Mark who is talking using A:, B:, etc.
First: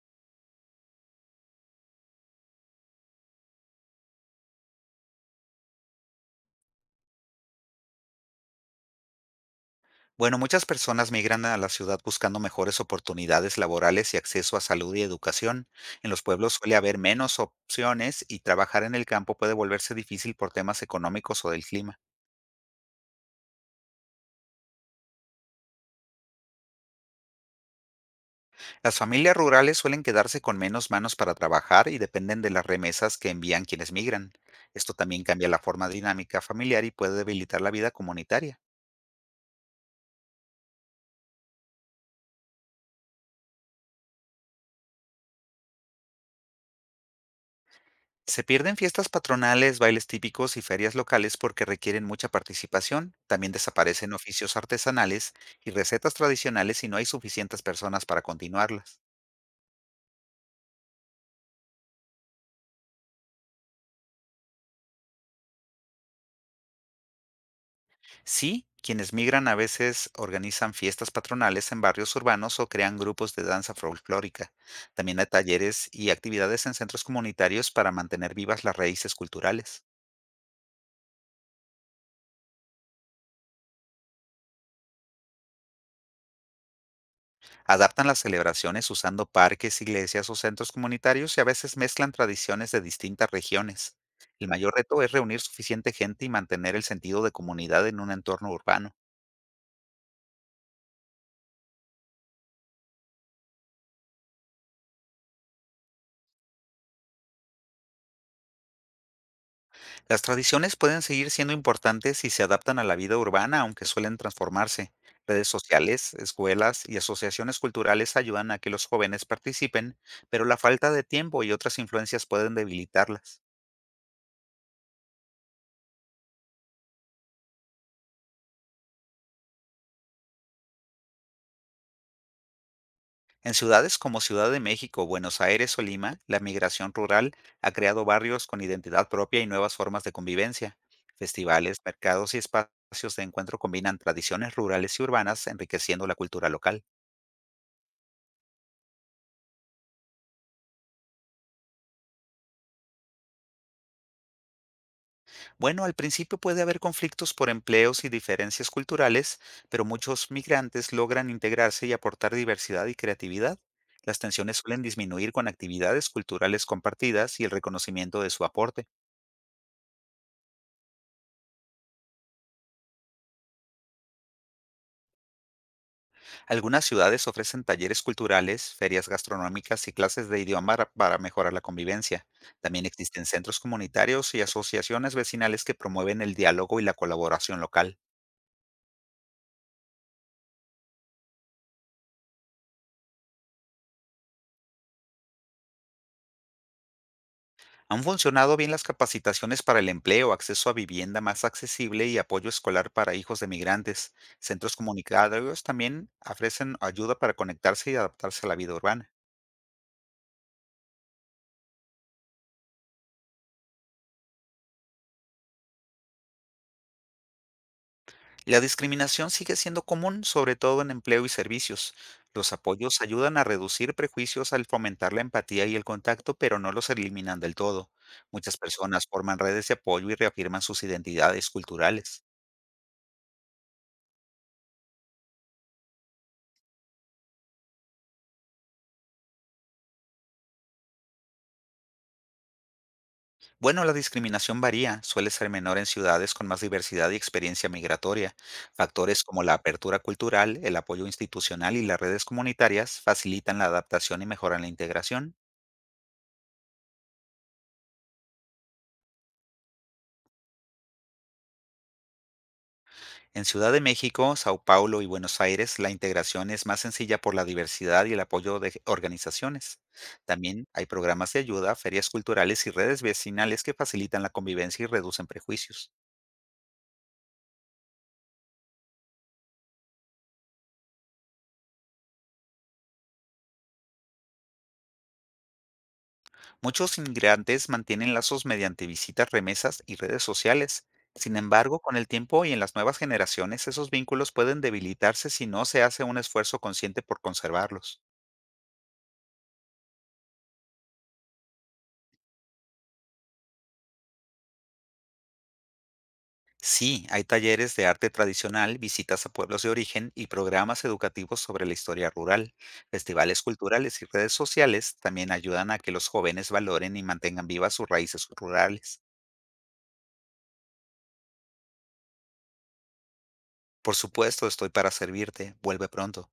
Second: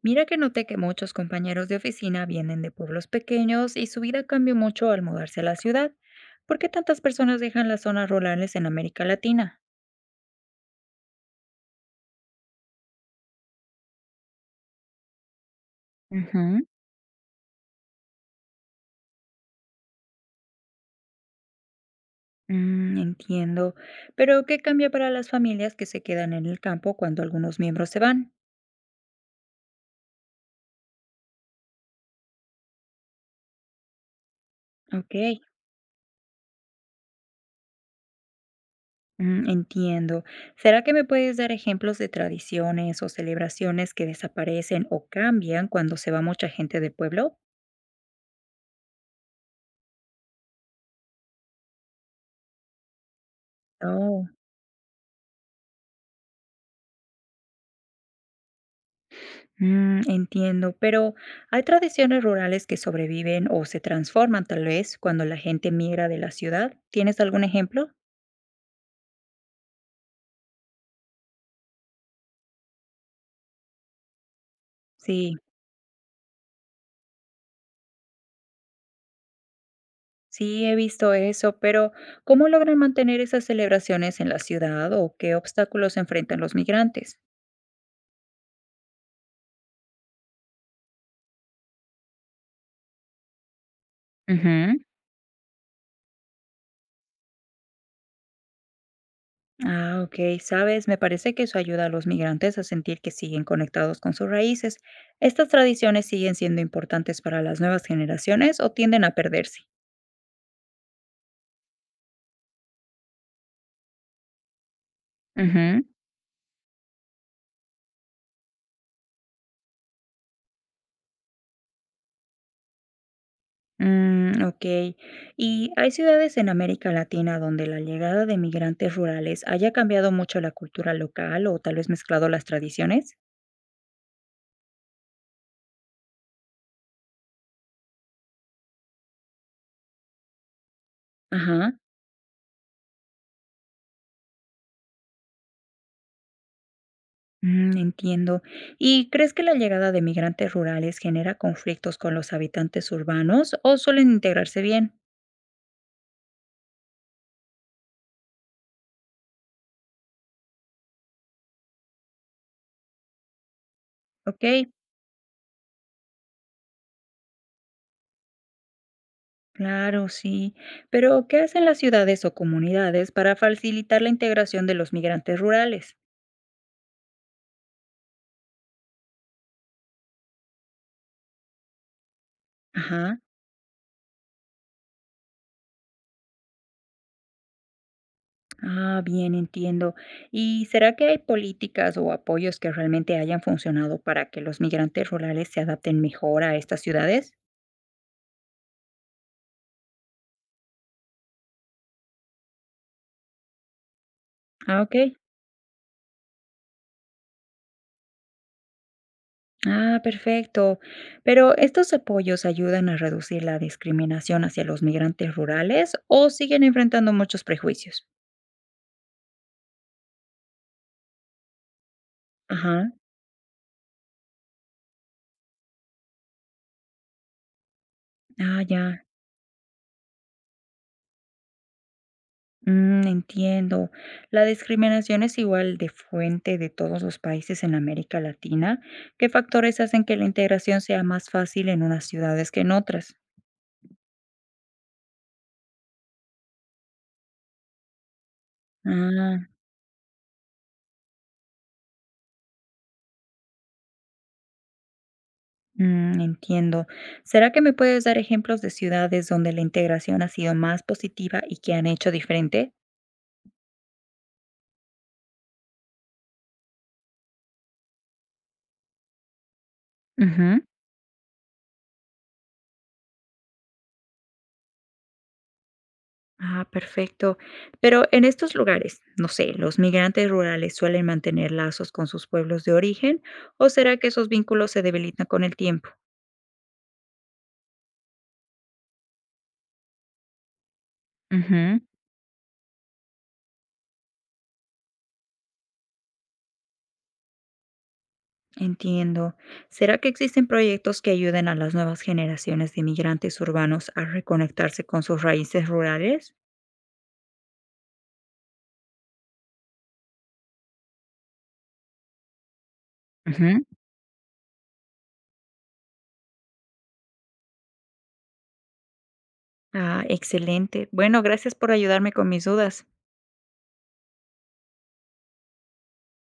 A: Mira que noté que muchos compañeros de oficina vienen de pueblos pequeños y su vida cambió mucho al mudarse a la ciudad. ¿Por qué tantas personas dejan las zonas rurales en América Latina?
B: Bueno, muchas personas migran a la ciudad buscando mejores oportunidades laborales y acceso a salud y educación. En los pueblos
A: Ujú.
B: suele haber menos opciones y trabajar en el campo puede volverse difícil por temas económicos o del clima.
A: Entiendo. Pero ¿qué cambia para las familias que se quedan en el campo cuando algunos miembros se van?
B: Las familias rurales suelen quedarse con menos manos para trabajar y dependen de las remesas que envían quienes migran. Esto
A: Ok,
B: también cambia la forma dinámica familiar y puede debilitar la vida comunitaria.
A: entiendo. ¿Será que me puedes dar ejemplos de tradiciones o celebraciones que desaparecen o cambian cuando se va mucha gente del pueblo?
B: Se pierden fiestas patronales, bailes típicos y ferias locales porque requieren mucha participación. También desaparecen
A: Oh.
B: oficios artesanales y recetas tradicionales si no hay suficientes personas para continuarlas.
A: Entiendo, pero ¿hay tradiciones rurales que sobreviven o se transforman tal vez cuando la gente migra de la ciudad? ¿Tienes algún ejemplo?
B: Sí, quienes migran a veces organizan fiestas patronales en barrios urbanos o crean grupos de danza folclórica. También hay
A: Sí,
B: talleres y actividades en centros comunitarios para mantener vivas las raíces culturales.
A: sí he visto eso, pero ¿cómo logran mantener esas celebraciones en la ciudad o qué obstáculos enfrentan los migrantes?
B: Adaptan las celebraciones usando parques, iglesias o centros comunitarios y a veces mezclan tradiciones de distintas regiones. El mayor
A: Ujú.
B: reto es reunir suficiente gente y mantener el sentido de comunidad en un entorno urbano.
A: Ah, ok, sabes, me parece que eso ayuda a los migrantes a sentir que siguen conectados con sus raíces. ¿Estas tradiciones siguen siendo importantes para las nuevas generaciones o tienden a perderse?
B: Las tradiciones pueden seguir siendo importantes si se adaptan a la vida urbana, aunque suelen transformarse. Redes sociales, escuelas y asociaciones culturales ayudan a que los jóvenes participen, pero la falta de tiempo y otras influencias pueden debilitarlas.
A: Ok. ¿Y hay ciudades en América Latina donde la llegada de migrantes rurales haya cambiado mucho la cultura local o tal vez mezclado las tradiciones?
B: En ciudades como Ciudad de México, Buenos Aires o Lima, la migración rural ha creado barrios con identidad propia y nuevas formas de convivencia.
A: Ajá.
B: Festivales, mercados y espacios de encuentro combinan tradiciones rurales y urbanas, enriqueciendo la cultura local.
A: Entiendo. ¿Y crees que la llegada de migrantes rurales genera conflictos con los habitantes urbanos o suelen integrarse bien?
B: Bueno, al principio puede haber conflictos por empleos y diferencias culturales, pero muchos migrantes logran integrarse y aportar diversidad y creatividad. Las
A: Ok,
B: tensiones suelen disminuir con actividades culturales compartidas y el reconocimiento de su aporte.
A: claro, sí. Pero ¿qué hacen las ciudades o comunidades para facilitar la integración de los migrantes rurales?
B: Algunas ciudades ofrecen talleres culturales, ferias gastronómicas y clases de idioma para mejorar la convivencia. También
A: Ajá.
B: existen centros comunitarios y asociaciones vecinales que promueven el diálogo y la colaboración local.
A: Ah, bien, entiendo. ¿Y será que hay políticas o apoyos que realmente hayan funcionado para que los migrantes rurales se adapten mejor a estas ciudades?
B: Han funcionado bien las capacitaciones para el empleo, acceso a vivienda más accesible y apoyo escolar para hijos de migrantes. Centros
A: Ah, ok.
B: comunitarios también ofrecen ayuda para conectarse y adaptarse a la vida urbana.
A: Ah, perfecto. Pero ¿estos apoyos ayudan a reducir la discriminación hacia los migrantes rurales o siguen enfrentando muchos prejuicios?
B: La discriminación sigue siendo común, sobre todo en empleo y servicios. Los
A: Ajá.
B: apoyos ayudan a reducir prejuicios al fomentar la empatía y el contacto, pero no los eliminan del todo. Muchas
A: Ah, ya.
B: personas forman redes de apoyo y reafirman sus identidades culturales.
A: Entiendo. La discriminación es igual de fuente de todos los países en América Latina. ¿Qué factores hacen que la integración sea más fácil en unas ciudades que en otras?
B: Bueno, la discriminación varía, suele ser menor en ciudades con más diversidad y experiencia migratoria. Factores como
A: Ah,
B: la apertura cultural, el apoyo institucional y las redes comunitarias facilitan la adaptación y mejoran la integración.
A: entiendo. ¿Será que me puedes dar ejemplos de ciudades donde la integración ha sido más positiva y que han hecho diferente?
B: En Ciudad de México, Sao Paulo y Buenos Aires, la integración es más sencilla por la diversidad y el apoyo de organizaciones.
A: Ujú.
B: También hay programas de ayuda, ferias culturales y redes vecinales que facilitan la convivencia y reducen prejuicios.
A: Ah, perfecto. Pero en estos lugares, no sé, ¿los migrantes rurales suelen mantener lazos con sus pueblos de origen o será que esos vínculos se debilitan con el tiempo?
B: Muchos inmigrantes mantienen lazos mediante visitas, remesas y redes sociales. Sin embargo,
A: Ujú.
B: con el tiempo y en las nuevas generaciones, esos vínculos pueden debilitarse si no se hace un esfuerzo consciente por conservarlos.
A: Entiendo. ¿Será que existen proyectos que ayuden a las nuevas generaciones de migrantes urbanos a reconectarse con sus raíces rurales?
B: Sí, hay talleres de arte tradicional, visitas a pueblos de origen y programas educativos sobre la historia rural. Festivales
A: Ujú.
B: culturales y redes sociales también ayudan a que los jóvenes valoren y mantengan vivas sus raíces rurales.
A: Ah, excelente. Bueno, gracias por ayudarme con mis dudas.
B: Por supuesto, estoy para servirte. Vuelve pronto.